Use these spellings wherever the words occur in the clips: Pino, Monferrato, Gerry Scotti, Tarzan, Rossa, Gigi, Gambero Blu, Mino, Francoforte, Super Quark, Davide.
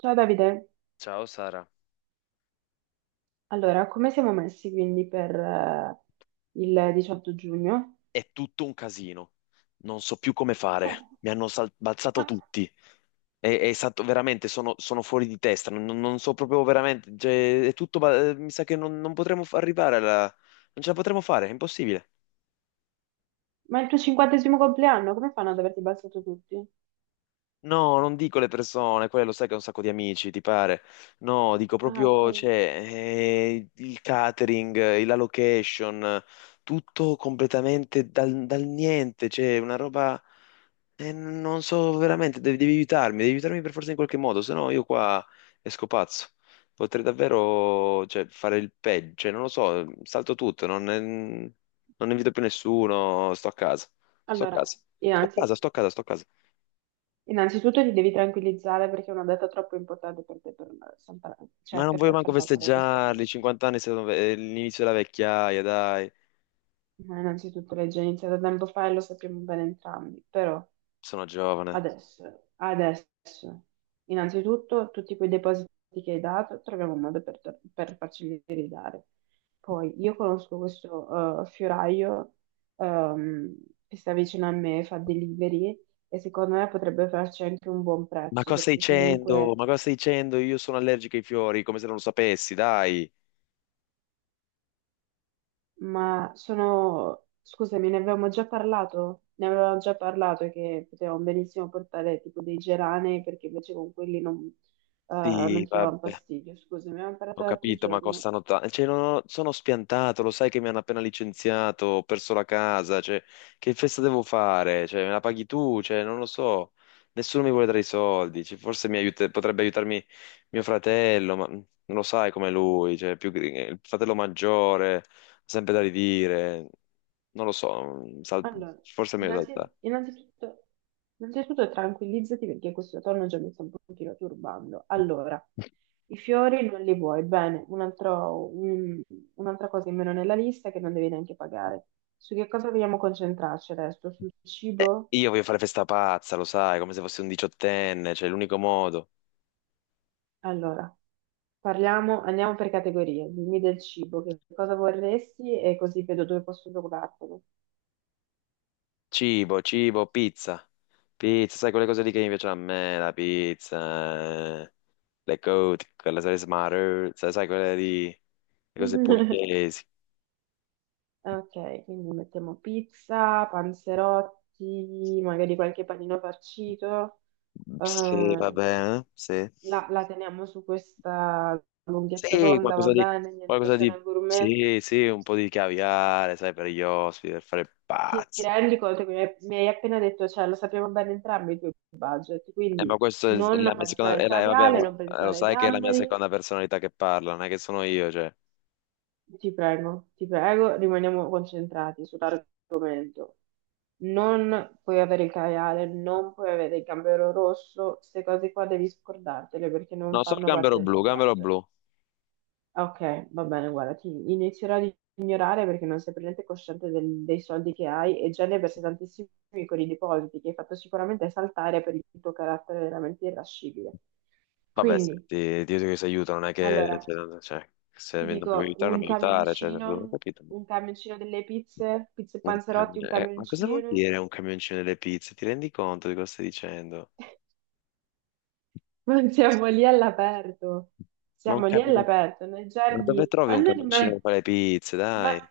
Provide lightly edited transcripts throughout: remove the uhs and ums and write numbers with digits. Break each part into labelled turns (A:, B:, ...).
A: Ciao Davide,
B: Ciao Sara,
A: allora come siamo messi quindi per il 18 giugno?
B: è tutto un casino. Non so più come fare.
A: Oh,
B: Mi hanno balzato
A: ma,
B: tutti. È stato veramente, sono fuori di testa. Non so proprio veramente, cioè, è tutto. Mi sa che non potremo arrivare alla... Non ce la potremo fare, è impossibile.
A: ma è il tuo 50° compleanno, come fanno ad averti abbassato tutti?
B: No, non dico le persone, quelle lo sai che ho un sacco di amici, ti pare. No, dico
A: Ah, ok.
B: proprio, cioè, il catering, la location, tutto completamente dal niente, cioè, una roba. E non so veramente, devi aiutarmi, devi aiutarmi per forza in qualche modo, se no io qua esco pazzo. Potrei davvero, cioè, fare il peggio, cioè, non lo so, salto tutto, non invito più nessuno, sto a casa, sto a
A: Allora,
B: casa, sto a
A: innanzi-
B: casa, sto a casa, sto a casa.
A: innanzitutto ti devi tranquillizzare perché è una data troppo importante per te per saltare,
B: Ma
A: cioè
B: non voglio
A: per
B: manco
A: far saltare questo
B: festeggiarli,
A: evento.
B: 50 anni sono è l'inizio della vecchiaia, dai,
A: Ma innanzitutto l'hai già iniziato tempo fa e lo sappiamo bene entrambi, però
B: sono giovane.
A: adesso innanzitutto tutti quei depositi che hai dato, troviamo un modo per farceli ridare. Poi io conosco questo fioraio ehm, che sta vicino a me, fa delivery e secondo me potrebbe farci anche un buon
B: Ma
A: prezzo
B: cosa stai
A: perché
B: dicendo?
A: comunque.
B: Ma cosa stai dicendo? Io sono allergico ai fiori, come se non lo sapessi, dai.
A: Ma sono, scusami, ne avevamo già parlato? Ne avevamo già parlato che potevamo benissimo portare tipo dei geranei perché invece con quelli non
B: Sì,
A: ci davano
B: vabbè.
A: fastidio. Scusami, avevamo
B: Ho
A: parlato l'altro
B: capito, ma
A: giorno.
B: costano tanto. Cioè, non ho- sono spiantato, lo sai che mi hanno appena licenziato, ho perso la casa, cioè, che festa devo fare? Cioè, me la paghi tu? Cioè, non lo so. Nessuno mi vuole dare i soldi. Cioè, forse potrebbe aiutarmi mio fratello, ma mm, non lo sai come lui, cioè, più... il fratello maggiore, ha sempre da ridire. Non lo so,
A: Allora,
B: forse è meglio saltare.
A: innanzitutto, innanzitutto tranquillizzati perché questo tono già mi sta un pochino turbando. Allora, i fiori non li vuoi, bene, un'altra cosa in meno nella lista che non devi neanche pagare. Su che cosa vogliamo concentrarci adesso? Sul cibo?
B: Io voglio fare festa pazza, lo sai, come se fossi un diciottenne, cioè, è l'unico modo.
A: Allora, parliamo, andiamo per categorie. Dimmi del cibo, che cosa vorresti e così vedo dove posso procurartelo.
B: Cibo, cibo, pizza. Pizza, sai quelle cose lì che invece a me, la pizza, le cote, quelle salse maruzza, sai quelle lì, le cose pugliesi.
A: Ok, quindi mettiamo pizza, panzerotti, magari qualche panino farcito.
B: Sì, va
A: Ehm,
B: bene, sì.
A: la teniamo su questa lunghezza
B: Sì,
A: d'onda, va bene? Niente
B: qualcosa di,
A: cena gourmet.
B: sì, sì, un po' di caviale, sai, per gli ospiti, per fare
A: Ti
B: pazzi.
A: rendi conto che mi hai appena detto, cioè lo sappiamo bene entrambi i tuoi budget,
B: Ma
A: quindi
B: questa è la
A: non
B: mia
A: pensare
B: seconda,
A: al
B: vabbè,
A: caviale, non
B: ma lo
A: pensare ai
B: sai che è la mia
A: gamberi,
B: seconda personalità che parla, non è che sono io, cioè.
A: ti prego, rimaniamo concentrati sull'argomento. Non puoi avere il caviale, non puoi avere il gambero rosso, queste cose qua devi scordartele perché non
B: No, sono
A: fanno
B: Gambero
A: parte del
B: Blu,
A: tuo
B: Gambero
A: budget.
B: Blu.
A: Ok, va bene, guarda, ti inizierò ad ignorare perché non sei per niente cosciente dei soldi che hai e già ne versi tantissimi con i depositi che hai fatto sicuramente saltare per il tuo carattere veramente irascibile.
B: Vabbè, se
A: Quindi,
B: ti aiuto che si aiuta, non è che
A: allora,
B: cioè, cioè, se
A: ti
B: non mi vuoi
A: dico
B: aiutare, non mi aiutare, cioè, non ho capito, boh.
A: un camioncino delle pizze, pizze e panzerotti, un
B: Ma cosa vuol
A: camioncino.
B: dire un camioncino delle pizze? Ti rendi conto di cosa stai dicendo?
A: Ma
B: Ma,
A: siamo lì all'aperto, nei
B: ma dove
A: giardini,
B: trovi
A: ma
B: un
A: non
B: camioncino
A: immagino.
B: per fare le pizze, dai?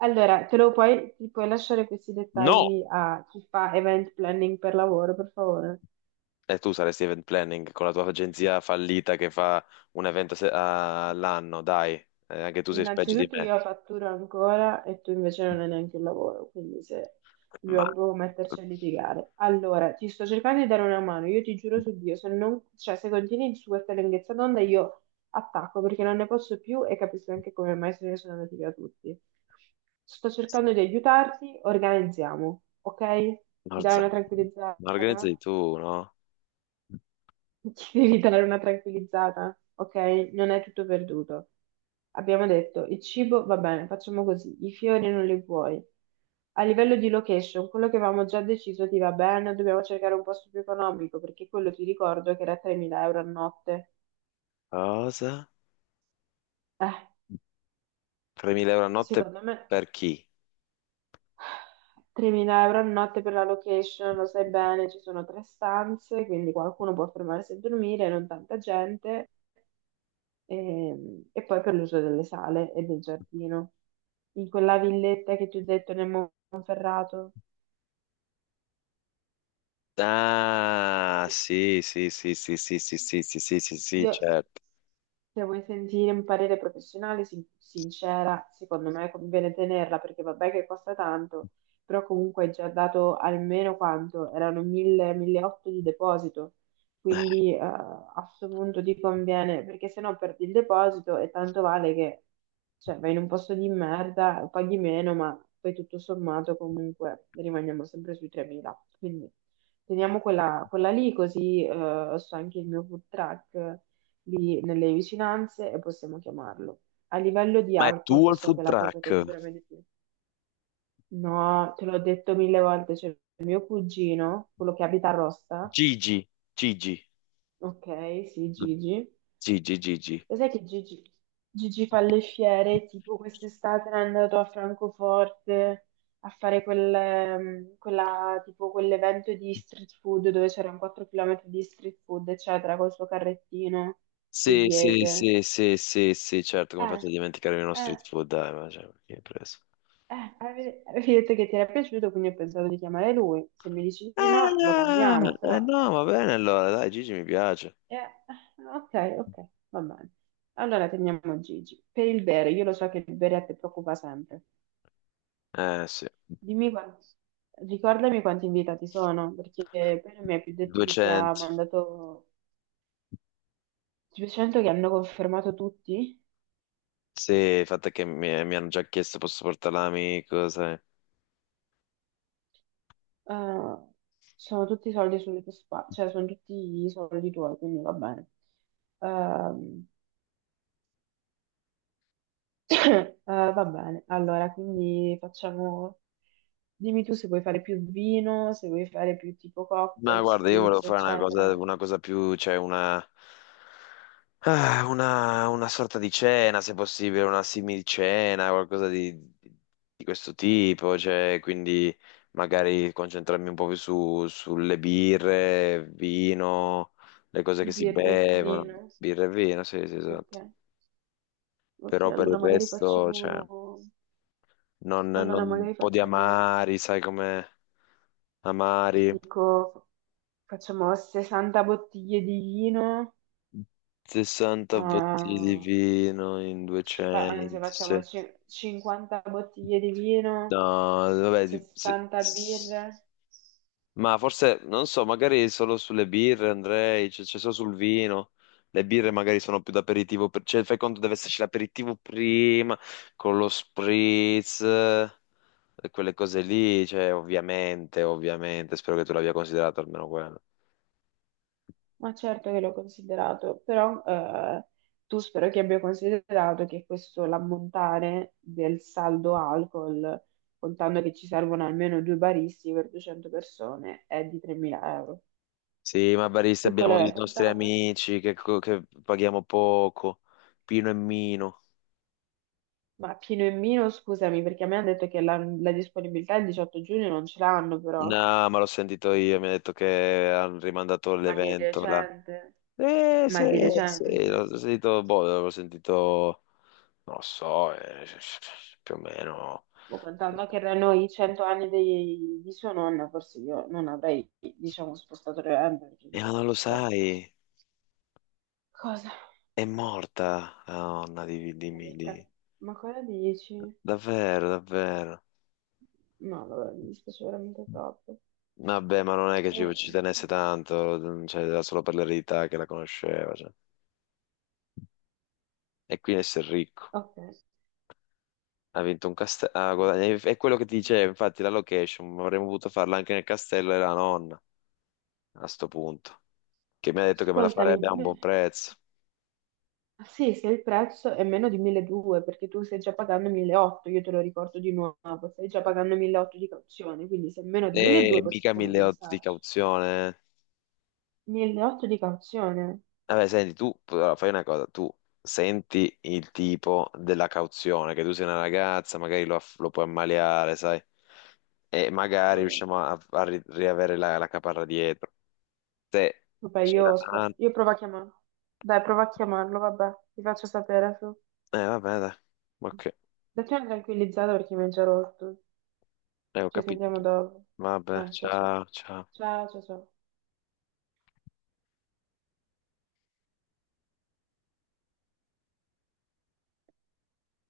A: Allora, ti puoi lasciare questi
B: No!
A: dettagli a chi fa event planning per lavoro, per favore?
B: E tu saresti event planning con la tua agenzia fallita che fa un evento all'anno, dai. Anche tu sei peggio di
A: Innanzitutto
B: me.
A: io fatturo ancora e tu invece non hai neanche un lavoro, quindi se
B: Ma...
A: dobbiamo proprio metterci a litigare. Allora, ti sto cercando di dare una mano, io ti giuro su Dio, se non, cioè, se continui su questa lunghezza d'onda io attacco perché non ne posso più e capisco anche come mai se ne sono andati via tutti. Sto cercando di aiutarti, organizziamo, ok? Ti dai
B: Norza,
A: una
B: ma
A: tranquillizzata?
B: organizzi tu, no?
A: Ci devi dare una tranquillizzata, ok? Non è tutto perduto. Abbiamo detto, il cibo va bene, facciamo così, i fiori non li vuoi. A livello di location, quello che avevamo già deciso ti va bene, dobbiamo cercare un posto più economico, perché quello ti ricordo che era 3.000 euro a notte.
B: Cosa?
A: Eh,
B: 3.000 euro a notte
A: secondo me
B: per chi?
A: 3.000 euro a notte per la location, lo sai bene, ci sono 3 stanze, quindi qualcuno può fermarsi a dormire, non tanta gente. E poi per l'uso delle sale e del giardino. In quella villetta che ti ho detto nel Monferrato,
B: Ah, sì, sì, sì, sì, sì, sì, sì, sì, sì, sì, sì, sì,
A: io,
B: certo.
A: se vuoi sentire un parere professionale, sincera, secondo me conviene tenerla perché vabbè che costa tanto, però comunque hai già dato almeno quanto? Erano 1000, 1800 di deposito, quindi a questo punto ti conviene, perché se no perdi il deposito e tanto vale che, cioè, vai in un posto di merda, paghi meno, ma poi tutto sommato comunque rimaniamo sempre sui 3.000. Quindi teniamo quella lì così, so anche il mio food truck lì nelle vicinanze e possiamo chiamarlo. A livello di
B: Ma è
A: alcol,
B: tuo
A: che
B: il
A: so
B: food
A: che è la cosa che
B: truck?
A: ti preme di più. No, te l'ho detto 1000 volte, c'è il mio cugino, quello che abita a Rossa,
B: Gigi, Gigi,
A: ok, sì, Gigi.
B: Gigi, Gigi.
A: Lo sai che Gigi, Gigi fa le fiere, tipo quest'estate era andato a Francoforte a fare quel, tipo quell'evento di street food dove c'erano 4 km di street food, eccetera, col suo carrettino
B: Sì, sì,
A: pugliese.
B: sì, sì, sì, sì, certo, come
A: Eh,
B: faccio a dimenticare uno
A: eh.
B: street food? Dai, ma cioè, chi hai preso?
A: Avevi detto che ti era piaciuto, quindi ho pensato di chiamare lui. Se mi dici di no, lo
B: Ah,
A: cambiamo,
B: eh
A: però...
B: no, va bene allora, dai, Gigi mi piace.
A: ok, ok, va bene. Allora teniamo Gigi. Per il bere, io lo so che il bere a te preoccupa sempre.
B: Eh sì,
A: Dimmi quanti... Ricordami quanti invitati sono, perché poi non mi hai più detto chi ti ha
B: 200.
A: mandato... Ti sento che hanno confermato tutti?
B: Sì, il fatto è che mi hanno già chiesto posso portare l'amico, sai.
A: Eh, sono tutti soldi sulle tue spalle, cioè sono tutti i soldi tuoi, quindi va bene. Ehm, va bene, allora, quindi facciamo... Dimmi tu se vuoi fare più vino, se vuoi fare più tipo
B: Ma
A: cocktail,
B: guarda, io volevo
A: spritz,
B: fare
A: eccetera.
B: una cosa più, una sorta di cena, se possibile, una simil-cena, qualcosa di, di- di questo tipo, cioè, quindi magari concentrarmi un po' più sulle birre, vino, le cose che si
A: Birra e
B: bevono,
A: vino.
B: birra e vino, sì, sì,
A: Ok,
B: esatto.
A: ok,
B: Però per il
A: allora magari
B: resto, cioè...
A: facciamo... Allora
B: un
A: magari
B: po' di
A: facciamo...
B: amari, sai come
A: Ti
B: amari,
A: dico, facciamo 60 bottiglie di vino,
B: 60 bottiglie di
A: ah,
B: vino in
A: ci fa- anzi
B: 200,
A: facciamo
B: sì.
A: cin- 50 bottiglie di
B: No,
A: vino,
B: vabbè,
A: 60 birre.
B: ma forse, non so, magari solo sulle birre andrei, cioè solo sul vino. Le birre magari sono più d'aperitivo, cioè fai conto deve esserci l'aperitivo prima, con lo spritz, quelle cose lì, cioè ovviamente, ovviamente, spero che tu l'abbia considerato almeno quello.
A: Ma certo che l'ho considerato, però tu spero che abbia considerato che questo l'ammontare del saldo alcol, contando che ci servono almeno 2 baristi per 200 persone, è di 3.000 euro.
B: Sì, ma barista
A: Tu
B: abbiamo
A: quello
B: i
A: l'hai
B: nostri
A: contato?
B: amici che, che paghiamo poco, Pino e Mino.
A: Ma Pino e Mino, scusami, perché a me hanno detto che la disponibilità il 18 giugno non ce l'hanno però.
B: No, ma l'ho sentito io, mi ha detto che hanno rimandato
A: Ma di
B: l'evento là.
A: recente? Ma
B: Sì,
A: di
B: sì,
A: recente?
B: l'ho sentito, boh, l'ho sentito, non lo so, più o meno.
A: Boh, contando che erano i 100 anni di sua nonna, forse io non avrei, diciamo, spostato le gambe, perché
B: Ma non
A: chissà,
B: lo
A: però.
B: sai,
A: Cosa?
B: è morta la nonna
A: Ma che cazzo? Ma cosa dici?
B: davvero, davvero.
A: No, vabbè, mi dispiace veramente troppo.
B: Vabbè, ma non è che ci
A: Eh,
B: tenesse tanto, cioè, era solo per l'eredità che la conosceva, cioè. E quindi essere ricco.
A: ok.
B: Ha vinto un castello. È quello che ti dicevo, infatti, la location. Avremmo potuto farla anche nel castello della nonna a sto punto. Che mi ha detto che me la
A: Ascoltami,
B: farebbe a un
A: dimmi-
B: buon prezzo.
A: ah, sì, se il prezzo è meno di 1.200, perché tu stai già pagando 1.800, io te lo ricordo di nuovo, stai già pagando 1.800 di cauzione, quindi se è meno di
B: E
A: 1.200
B: mica
A: possiamo
B: 1.800 di
A: pensarci.
B: cauzione, eh.
A: 1.800 di cauzione?
B: Vabbè, senti, tu allora, fai una cosa, tu senti il tipo della cauzione, che tu sei una ragazza, magari lo, lo puoi ammaliare, sai? E magari
A: Vabbè,
B: riusciamo a, riavere la, la caparra dietro. Se
A: Vabbè,
B: c'è
A: io,
B: la... danno,
A: io provo a chiamarlo. Dai, prova a chiamarlo, vabbè, ti faccio sapere su.
B: eh, vabbè, dai. Ok.
A: Datti una tranquillizzata perché mi ha già rotto.
B: Ho
A: Ci sentiamo
B: capito.
A: dopo.
B: Vabbè,
A: Ciao ciao.
B: ciao, ciao.
A: Ciao ciao ciao.